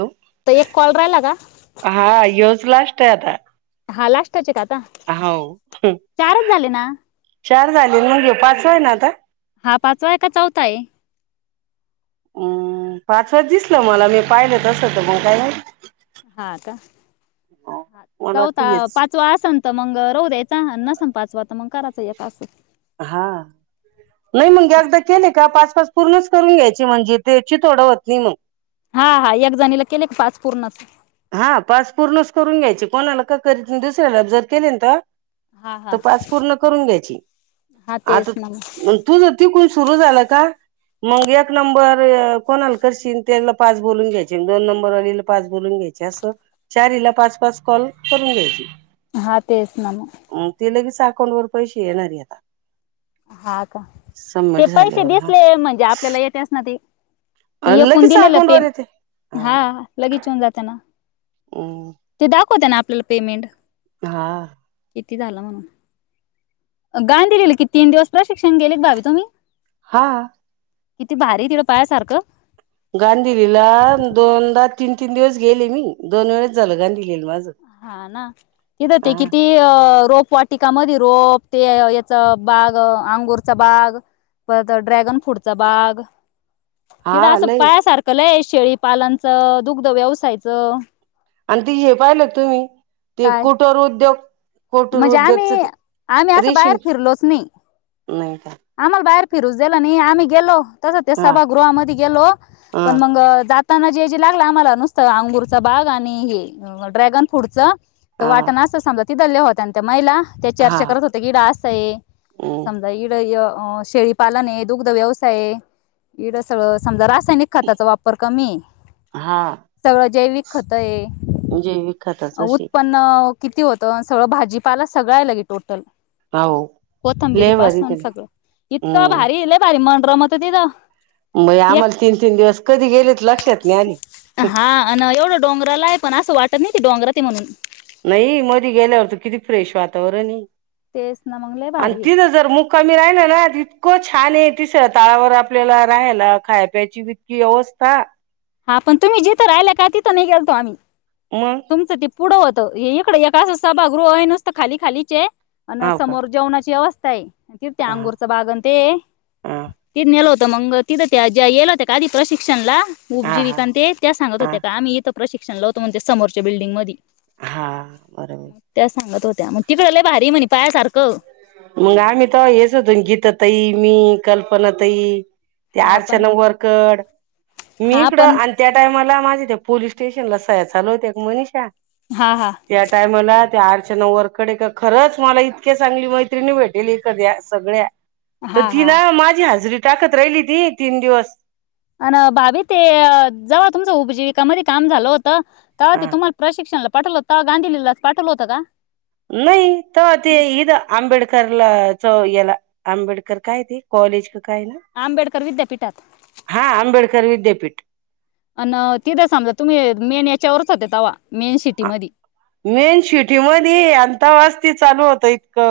Hello तर एक call राहिला का हा होच लास्ट करा हा लास्ट हाव चारच झाले ना चार झाले मग घे पाच [unintelligible] हा पाचवा आहे का चौथा आहे? अम् पाचवा दिसलं मला मी पाहिलं तसं तर मग काय माहिती? हा का मला वाटतं चौथा हेच पाचवा आसन त मंग राहु द्यायचा नसन पाचवा तर मग कराचचा मग एक असं हा नाही मग एकदा केले का पाच-पाच पूर्णच करून घ्यायची म्हणजे तेची थोडं होत नाही मग हा हा एक जणीला केले की पाच पूर्णच. हा पास पूर्णच करून घ्यायचे. कोणाला का कर दुसऱ्याला जर केले तहा हा हा तपास पूर्ण करून घ्यायची. हा आता तेच ना मग तू जर तीकुण सुरु झाला का मग एक नंबर अ कोणाला करशीन तेला पाच बोलून घ्यायचे दोन नंबर वालीला पाच बोलून घ्यायचे. चार हिला पाच- पाच कॉल करून घ्यायचे. हा तेच ना मग म ते लगेच त्या अकाउंट वर पैसे येणारे आता हा का? ते सबमिट पैसे झाल्यावर दिसले म्हणजे आपल्याला येते असना ते. हा येकून लगेच दिलेलं अकाउंट वर पेम येते हा लगेच येऊन जात ना. ते द्याव कोण देणार आपल्याला पेमेंट? हा किती झाला म्हणून गांदिलेलेल कि तीन दिवस प्रशिक्षण गेले भावी तुम्ही हा किती भारी तिडं पायासारखं गांधीलीला दोनदा तीन तीन दिवस गेले मी दोन वेळेस झाल गांधी हा ना तिथं ते हा किती अ रोप वाटीकामध्ये रोप ते याच बाग अंगूरचा बाग परत ड्रॅगन फ्रूटचा बाग तीकड हा असं लय पायासारख लय शेळीपालनचं, दुग्ध व्यवसायाचं आन कधी हे पाहिलं तुम्ही ते कुटोर उद्योग. कुटर म्हजे उद्योगच आम्ही आम्ही असं बाहेर फिरलोच नाही. नई फिरूज देल नाही आम्ही गेलो. तस ते सभागृहामध्ये गेलो हा पण मग जात ताना जे जे लागलं आम्हाला नुसतं अंगूरचा बाग आणि हे ड्रॅगन फ्रूटच त हा वाट ना असं समजत तिथल्या होत्या न त्या महिला? त्या हा चर्चा करत होत्या की डास हय हम्म समजा इ य शेळीपालन ये, दुग्ध व्यवसायये इकड सगळं समजा रायनिक खताचा वापर कमीये हा सगळं जैविक खतय जैविक खताच अशी उत्पन्न किती होतं सगळं भाजीपाला सगळा आलय की टोटल का ओ लई भारी काम केलं सगळ इतकं भारी लयभारी म रमत तिथ बया आम्हाला तीन तीन दिवस कधी गेलेत लक्षात नाय आली हा अन एवढं डोंगराला आहे पण असं वाटत नाय ते डोंगरातय म्हणून नाई मधी गेल्यावर त किती फ्रेश वातावरण आहे. तेच ना मग लय आणि भारी आहे. तिद जर मुक्कामी राहिल ना इतकं छानये ती स्वःतावर आपल्याला राहायला खाय प्यायची इतकी व्यवस्था हा पण तुम्ही जिथं राहिल्या का तिथं नाही गेलतो आम्ही म तुमचं ते पुढं होतं इकडं एक असच सभागृह आहे नसत खाली खालीचे अन हाव का समोर जेवणाची व्यवस् काय तिद ते हा अंगूरच बागण ते हा तीद नेल होत. मंग तिथं त्या ज्या गेल्या होत्या का आधी प्रशिक्षणला? हा हा उपजिविकांते त्या सांगत हा होत्या का आम्ही इथ प्रशिक्षणाला होते म्हणेत समोरच्या बिल्डिंग मधी हा बराबर त्यामुळं तिकड लय भारी हाय म्हणा पाया सारखं मंग आम्ही तर हेच होतो गीता तई मी कल्पना तई त्या हा पण अर्चना वरकड मी हा इकडं पण आणि त्या टाइमाला माझ तिथे पोलीस स्टेशनला सह्या चालु होत्या गं मनीषा हा हा त्या टायमाला त्या आर अर्चना वरखडे का खरंच मला इतके चांगली मै त्रीणी भेटेली कद्या सगळ्या तर हा हा तिला माझी हाजरी टाकत राहिलीती तीन दिवस अन भाभी ते जाव तुमचं उपजीविकामध्ये काम झालं होत त काओ ते हा तुम्हाला प्रशिक्षणला पाठवला होता गांधीलीलाच पाठवला होतो का? नाही तवा ते इथ आंबेडकरला च याला आंबेडकर काय ते कॉलेज काय नाव आंबेडकर विद्यापीठात हा आंबेड तर विद्यापीठ अन तिथं समजा तुम्ही मेन याच्यावरच होत्या तवा.... मेन सिटी आ मध्ये मेन शिटी मधी ये आन तवाच.... ते चालू होतं इतकं...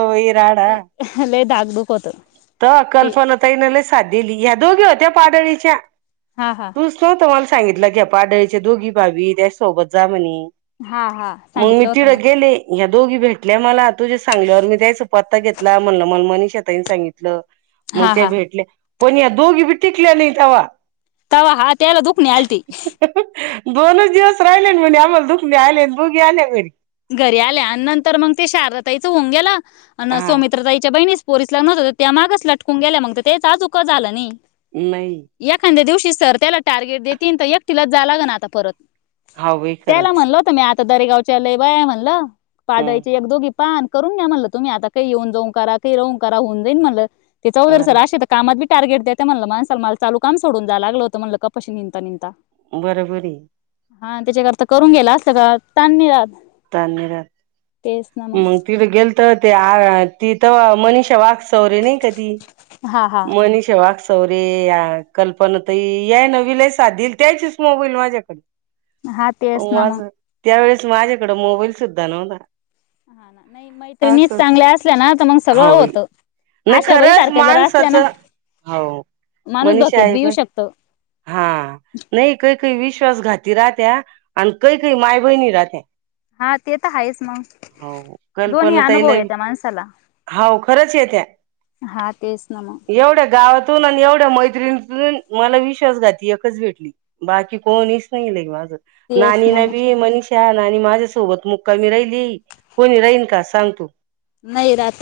ही लय दा... दुखत... तवा कल्पना ताईनि लई साथ दिली ह्या दोघी होत्या पाडली...... च्या हा हा तू स तम्हाला सांगितलं की पाडळीचे दोघी भाबी त्याच्यास सोबत जा म्हणी.. हा हा सांगितलं होत ना.. या् दोघी भेटल्या मला....... तुझ्या सांगल्यावर मी त्याचा पत्ता घेतला म्हणलं म मणी...... [unintelligible] [inaudible] मग हा त्या हा भेटल्या....... पण या दोघी भी टिकल्या नाही तवा तवा हा त्याला दुखणे आलते. दोनच दिवस राहिले म्हणे आम्हाला दुखणे आले दोघी आल्या घरी. घरी आल्या आणि नंतर मग ते शारदतााईचं होऊन गेलं अ हा सौमित्रतााईच्या बहिणीस पोरीस लग्न नव्हत तर त्या मागच लटकून गेल्या मग त्याचं अजुक झालं नाही..... नाही याखाद्या दिवशी सर त्याला.... टार्गेट देतीन त एकटीलाच जायला लागण आता परत...... हा बाई खरंच. पुदारी गावाच्या लय.... व्हया म्हणलं.... पाडळीच्या हम्म एक दोघी.... पान.... करून घ्या म्हणलं तुम्ही आता काही येऊन जाऊन करा काही राहू करा होऊन जाईन म्हणलं. ते चौधरी सर बरं अशे त कामात.... टार्गेट देता म्हणलं माणसाला मला चालू काम सोडून जाय लागलं होतं म्हणलं कपाशी निदंता निदंता...... बरोबर ये... हा त्याच्याकरता करून गेला असल का ताण नाही राहत तरात मगताण नाही राहत तेच ना मंग मग तीड गेलतो. त त्या ती तवा मनिषा वाग...... सौरी नाही का ती...... हा हा मनीषा.. तोरे याक कल्पना ताई यानं बी लई साथ दिलंती यांचे च मोबाईल माझ्याकड... हा हो तेच ना मग अस त्या वेळेस... [unintelligible] तीकड मोबाईल सुद्धा नव्हता. हा नाही मैत्रिणीच असं चांगल्या असल्या ना त मग सगळं हो बाई होत नाही आशाबाई खरंच सारख्या जर असल्या ना माणसाचं हो माणूस मनीषा धोक्यात आहे बी येऊ बाई शकतो. वीश्वास घाती राहत्या आणि कही कही माय बहिणी राहत्या. हा ते त हाहेच मग हो दोन्ही कल्पना ताईला अनुभव येत त्या माणसाला हाव खरंच येत्या हा तेच ना म एवढ्या गावातून आणि एवढ्या मैत्रीणीतून मला विश्वास घाती एकच भेटली बाकी कोणीच नाही ले माझ तेच नानी ना मग न बी मनीष शान आणि माज माझ सोबत मुक्कामी राहिली कोणी राहीन का सांग तू. नाही रात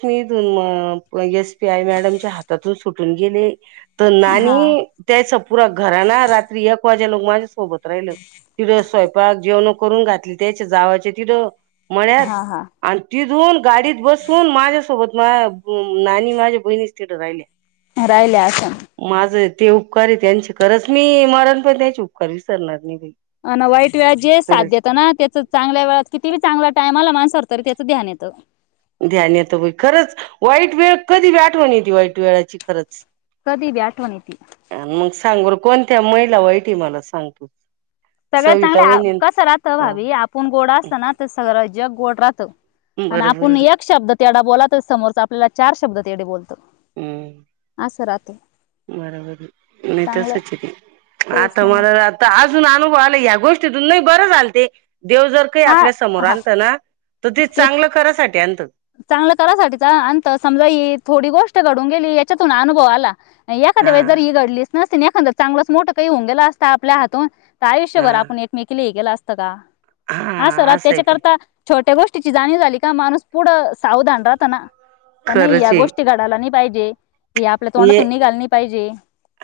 ईथून म एस पी आय मॅडमच्या हातातून सुटून गेले. त हा नाणी त्यायचा पुूरा घराना रात्री एक वाज ते लोक माझ्यासोबत राहिल तिड स्वयंपाक जेवण करून घातली त्याच्या जावाचे तिड मळ्यात हा हा आणि तीच तीथुन गाडीत बसून माझ्यासोबत माह्या नाणी माझ्या बहिणीच्या तिथ राहिले राहिल्या असन ते उपकार त्यांची खरंच मी मरन पण त्यांचे उपकार विसरणार नाही बाई हा ना वाईट वेळेच जे साथ खरंच देत ना त्याच चांगल्या वेळात किती बी चांगला टाइम आला ना तरी त्याचं ध्यान येतं. ध्यान येत बाई खरंच वाईट वेळ कधी बी आठवण येती वाईट वेळाची खरंच. कधी बी आठवण येती. आण मग सांग बर कोण? त्यामैला वाईट मला सांगत. सगळ्यात चांगले कसं राहत भाबी आपुण गोड असल ना ते सगळं जग गोड राहत त [inaudible] आणि बरोबर आहे आपूण एक शब्द तेढा बोला तर समोरचा आपल्याला चार शब्द तेढ बोलतो हम्म आस राहत. ते अ बरोबर नाही तसचे ते तेच आता ना मग मला आता आज अजून अनुभव आला ह्या गोष्टीतून नाही बरं झाल ते. देव जर काही हा आपल्या समोर हा आणत ना त ते चांगलं करासाठी आणत चांगल करासाठीच आणत समजा ही थोडी गोष्ट घडून गेली त्याच्या तुन अनुभव आला. एखाद्या हा वेळेस जर ही रडलीस. नसती एखाद्य चांगलंच मोठं काही होऊन गेल असत आपल्या हातून त हा आयुष्भर आप एकमेकीला हे केल असं पुस्तका हा सरा असं आहे पण त्याच्याकरता छोट त्या गोष्टीची जाणीव झाली का माणस पुढं सावधान राहात ना का नाई या खरंच आहे गोष्टी घडायला न्हाईत पाहिजे हे आपल्या ये तोंडातून निघालं नाही पाहिजे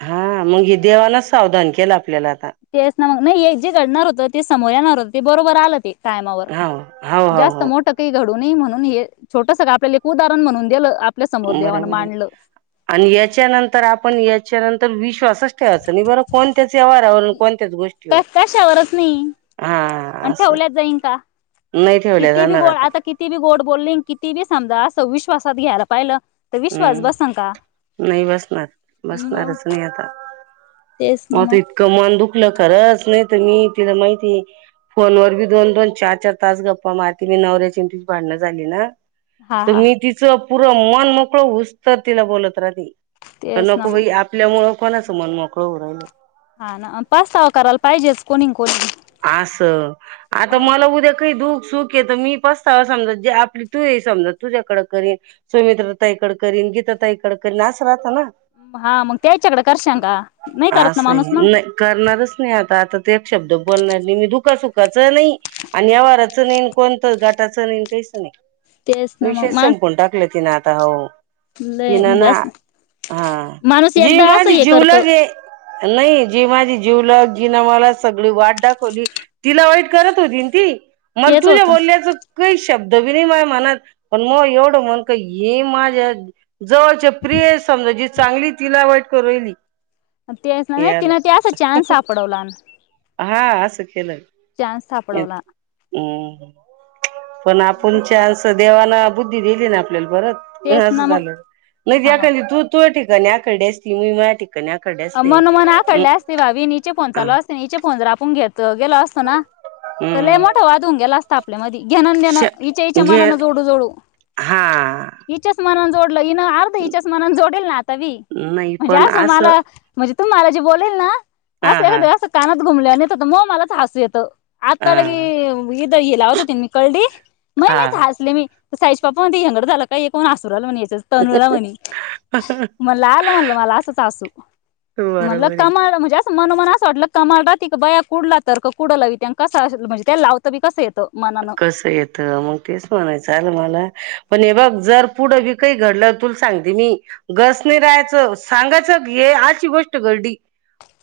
हा म्हणजे देवाला सावधान केलं आपल्याला आता [inaudible] ह नाही हे जे घडणार होतं ते समोर येणार होते ते बरोबर आलं ते टायमावर हा हो हो जास्त हो मोठ कही घड कोणी म्हणून हे छोटस ग आपल्या एक उदाहरण म्हणून दिलं आपल्या समोर देवानं बरोबरये मांडलं आणि याच्यानंतर आपण याच च्यानंतर विश्वासच ठेवाय नाही बरं कोणत्याच व्यवहारावर कोणत्याच गोष्टीवर कशावरच नाही हा आणि असं ठेवल्यात जाईन का नाही ठेवल्या किती बी जाणार गोड आता किती बी गोड बोलली किती बी समजास विश्वासात घ्यायला पाहिलं. तर विश्वास बसन का हूं नाई बसणार मग बसणारच नाई आता तेच ना माझ त मग इतकं मन दुखलं खरंच नाय तुम्ही तिथ माहिती फोनवर बी दोन दोन चार चार तास गप्पा मारती नी नवऱ्याची न तिची भांडणं झाली ना हा तर हा मी तिचा पूर मनमोक हो उस्तर तिला बोलत राहली का तेच ना नको मग बाई आपल्यामुळ कोणाचं मन मोकळं ओ राहिल हा ना अ पाच सहा करायला पाहिजेच कोणी कोणी आसं आता मला उद्या काही दु चुक ये त मी पसतावा समज जे आपली तू ये समजा तुझ्याकड करीन सुमित्रतााईकड करीन गीतातााईकड करीन असं राहत ना. हा मग त्या याच्याकडे करशां का नाही करत ना माणूस ना तेच शब्द बोलणार नाही मी दुख सुुखाचं नाही आणि आवाराचं नाही कोणतं घाटाचं नाहीन काहीच नाही. तेच ना मग विशेष माणस संपून टाकलं तिन आता हो लय तिनं म्हणजे ना असं हा माणूस जी एकदा असं माझी हे करत जीवलागे नाही जी माझी जीवलग जी ना मला सगळी वाट दाखवली तिला वाईट करत होतीन ती मग तेच तुझ्या होत बोलल्याचं काहीस शब्द बी नाय माया मनात पण, माय एवढं मन काय हे माझ्या जवळच्या प्रिय समजा जी चांगली तिला वट करायली ते नाही तिनं त्या अस चान्स सापडवला हा असं केलं चान्स सापडवला अंम्म [inaudible] पण आपण चान्स देवाांन बुद्धी दिली ना आपल्याला परत जर तेच अस ना मग झाल नइतर तु हा एखादी तुरटी गण्याकडे सिमे मराठी हा मनोमन आखडले असतिल हा विनिचे फोन चालु असतिल अन इचे फोन जर आपण पुंग्यात त गेला असताना त लै हम्म मोठा वाद होऊन गेला अस तापल्यामधी घेण न देण श इच्या इच्या गे मनान जोडू जोडु हा इच्याच मनान जोडू म्हणल अर्ध हीन इच्याच मनान जोडेल आता बी नाही म्हणजे पण आस असं मला मि तुम्हांला जे बोलेल ना हा असं हा एखाद अस कानात घुमल्या नय तर मोह मलाच हसु येत आ हा तलगी इत त हे लावत होती मी कलडी माइ हा मिच हासलेमि साईचे पप्पा म्हणत्या हेंगड झालय का हे कोण हसु राहील म्हणे हे तनुला म्हणी म्हणल आल म्हणला मला आसच हासु म्हणल बरोबर आहे कमाल [unintelligible] मनोमन अस वाटल कमाल राहतीग बया कुढला तर्क कुड लावीत्यान त्यांना लावताबी कसा येतो कस येत मग तेच म्हणायचये ना मला पण हे बघ जर पुढ बी काय घडल तुला सांगते मि गच नाय रहायच म सांगायच ही अशी गोष्ट घडली.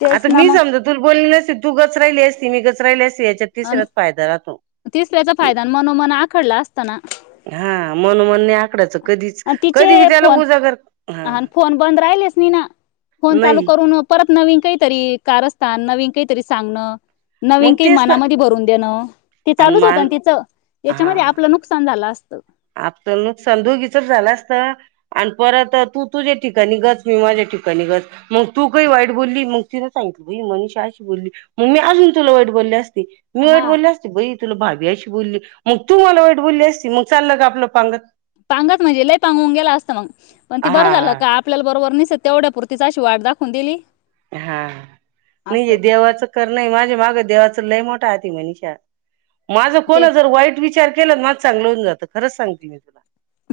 तेच आता ना मी मग समजा तुला बोलेलच तू गचराहिली असती मी गचराहिली असती याच्यात अन तिसऱ्याच फायदा राहतो. तिसऱ्याचा फायदान मनोमन आखडला असता ना हा मन म्हणणे आकडाचं कधीच अन कधी तिचेही बी त्याला फोन उजागर हा अन फोन बन्द लाहीलेच नाहीना फोन चालु नाही करून अन परत नवीन काहीतरी कारस्थान नवीन काहीतरी सांगणं. नवीन मग काही तेच ना मनामध् करुन देण ते आणि चालुच होत मान तिच त्याच्यामध्ये आपल नुकसान झालं असतं [inaudible] आपल नुकसान दोघीचं झाल असत आणि परत तू तुझ्या ठिकाणी गप मी माझ्या ठिकाणी गप मग तू काही वाईट बोलली मग तिन सांगितलं बाई मनीषा अशी बोलली मग् मी अजून तुला वाईट बोलले असते. [unintelligible] मी वाईट हा बोलले असते बाई तु मागे अशी बोलली मग तू मला वाईट बोलली असती मग चाललं का आपलं पांगत पांगात म्हणजे लय पांगुन गेल असतं मग पण ती हा बरं झालं का? आपल्याला बरोबर निस तेवढ्यापूर्तीच अशी वाट दाखवून दिली. हा नाहीे असं देवाचं कर नाही माझे मागं देवाचं लय मोठ साधी मनीषा माझं ते कोण जर वाईट विचार केलं मग चांगलं होऊन जात खंरच सांगते मी तुला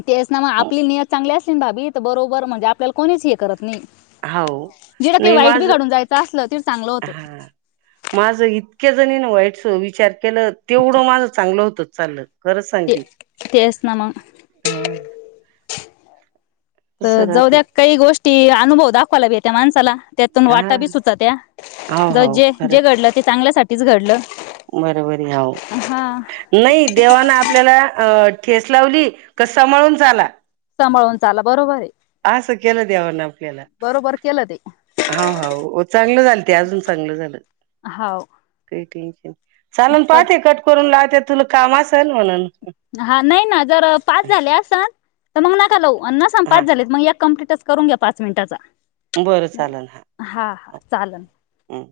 तेच ना मग आपली नियत चांगली असली ना भाभी बरो बरं म्हणजे आपल्याला कोणीच हे करत नाही हाव जिडं काही नाही वाईट माझ बी काढून जायचं असलं तरी चांगलं होतं हा माझ इतकेच [unintelligible] केलं तेवढं माझं चांगलं होतं. चाललं. खरंच ते सांगते तेच ना मग हा तस तर राहत जाऊद्यात काही गोष्टी अनुभव दाखव त्या माणसाला त्यातून हा वाटा बी हाव सुटत्या जे जे घडलं ते चांगल्यासाठी तेच घडलं [inaudible] बरोबरी हो हा नाही देवाना आपल्याला आ ठेच लावली का? सांभळून चाला सांभळून चाला बरोबर आहे असं केलं देवा ना आपल्याला बरोबर केलं ते हाव हाव हो चांगलं झालं ते अजून चांगलं झालं. हाव चालेल पर पाहाटे कट करून लावते. ते तुला काम असेल म्हणून हा नाही ना जर पाच झाले असल तर मग नका लाऊ अण् नसलं हा पाच झालेत मग एक कंप्लीटच करून घ्या पाच मिनिटाचा बरं चालन [inaudible] हा हा हो चाललं हम्म